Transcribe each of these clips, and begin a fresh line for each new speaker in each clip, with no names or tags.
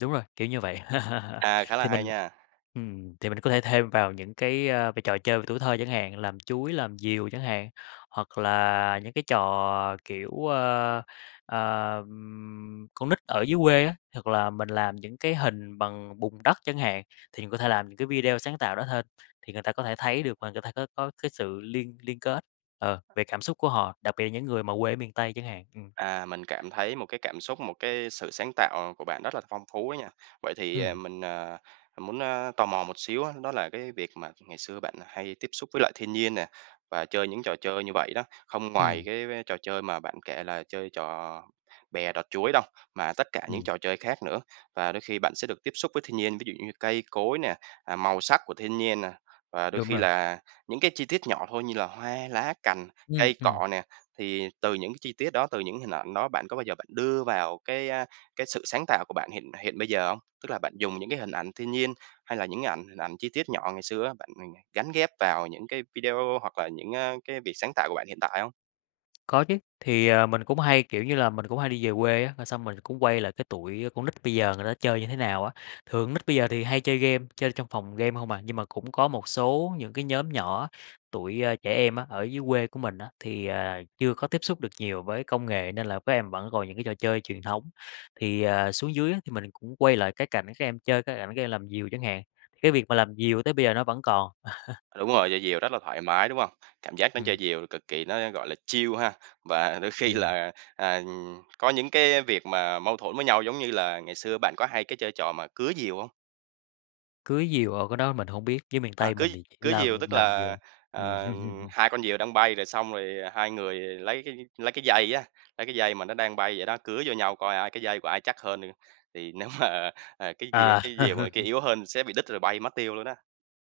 Đúng rồi, kiểu như vậy.
À, khá là
Thì
hay
mình
nha!
ừm, thì mình có thể thêm vào những cái, ơ, v trò chơi về tuổi thơ chẳng hạn, làm chuối, làm diều chẳng hạn, hoặc là những cái trò, kiểu, ơ, ờm, con nít ở dưới quê á, hoặc là mình làm những cái hình bằng bùn đất chẳng hạn. Thì mình có thể làm những cái video sáng tạo đó thêm, thì người ta có thể thấy được và người ta có có cái sự liên liên kết, ờ, về cảm xúc của họ, đặc biệt là những người mà quê ở miền Tây chẳng hạn. Ừm.
À, mình cảm thấy một cái cảm xúc, một cái sự sáng tạo của bạn rất là phong phú á nha. Vậy thì, à,
Ừm.
mình, à, muốn, ơ, tò mò một xíu á, đó là cái việc mà ngày xưa bạn hay tiếp xúc với lại thiên nhiên nè, và chơi những trò chơi như vậy đó, không ngoài
Ừm.
cái cái trò chơi mà bạn kể là chơi trò bè đọt chuối đâu, mà tất cả những
Ừm.
trò chơi khác nữa, và đôi khi bạn sẽ được tiếp xúc với thiên nhiên, ví dụ như cây cối nè, à, màu sắc của thiên nhiên nè, và đôi
Đúng
khi
rồi.
là những cái chi tiết nhỏ thôi như là hoa lá cành,
Ừm.
cây
Ừm.
cỏ nè, thì từ những cái chi tiết đó, từ những hình ảnh đó bạn có bao giờ bạn đưa vào cái, a, cái sự sáng tạo của bạn hiện hiện bây giờ không? Tức là bạn dùng những cái hình ảnh thiên nhiên, hay là những cái ảnh hình ảnh chi tiết nhỏ ngày xưa á, bạn, ừm, gán ghép vào những cái video hoặc là những, ơ, cái việc sáng tạo của bạn hiện tại hông?
Có chứ, thì, à, mình cũng hay, kiểu như là, mình cũng hay đi về quê á, rồi xong mình cũng quay lại cái tụi, a, con nít bây giờ người ta chơi như thế nào á, thường con nít bây giờ thì hay chơi game, chơi trong phòng game hông à. Nhưng mà cũng có một số những cái nhóm nhỏ, tụi, ơ, trẻ em á, ở dưới quê của mình á, thì, à, chưa có tiếp xúc được nhiều với công nghệ nên là các em vẫn còn những cái trò chơi truyền thống, thì, ờ, xuống dưới á thì mình cũng quay lại cái cảnh các em chơi, cái cảnh các em làm diều chẳng hạn, cái việc mà làm diều tới bây giờ nó vẫn còn.
Đúng rồi, chơi diều rất là thoải mái, đúng hông? Cảm giác nó chơi
Ừm.
diều cực kỳ nó, gọi là, chill ha. Và đôi khi
Ừm.
là, à, có những cái việc mà mâu thuẫn với nhau, giống như là ngày xưa bạn có hay cái chơi trò mà cứa diều hông?
Cứa diều, ồ, cái đó mình hổng biết, dưới miền
Ờ,
Tây
cứa
mình thì chỉ
cứa
làm
diều tức
làm diều.
là, ờ, hai con diều đang bay rồi xong rồi hai người lấy cái lấy cái dây á lấy cái dây mà nó đang bay vậy đó cứa vô nhau coi ai cái dây của ai chắc hơn, thì nếu mà, à, ờ, cái diều
À.
cái diều mà người kia yếu hơn sẽ bị đứt rồi bay mất tiêu luôn á.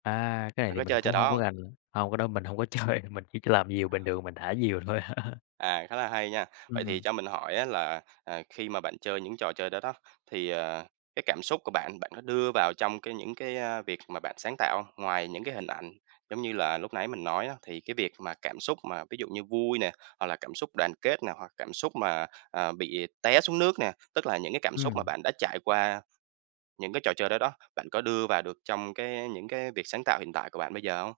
À. Cái này
Bạn
thì
có
mình
chơi trò
cũng
đó
hông có
hông?
rành lắm. Hông cái đó mình hông có chơi, mình chỉ làm diều bình thường mình thả diều thôi.
À, khá là hay nha. Vậy thì
Ừm.
cho mình hỏi á là, ờ, khi mà bạn chơi những trò chơi đó đó, thì, ờ, cái cảm xúc của bạn bạn có đưa vào trong cái những cái, ơ, việc mà bạn sáng tạo hông? Ngoài những cái hình ảnh, giống như là lúc nãy mình nói á, thì cái việc mà cảm xúc mà ví dụ như vui nè, hoặc là cảm xúc đoàn kết nè, hoặc cảm xúc mà, à, bị té xuống nước nè, tức là những cái cảm xúc mà
Ừm.
bạn đã trải qua, những cái trò chơi đó đó, bạn có đưa vào được trong cái, a, những cái việc sáng tạo hiện tại của bạn bây giờ hông?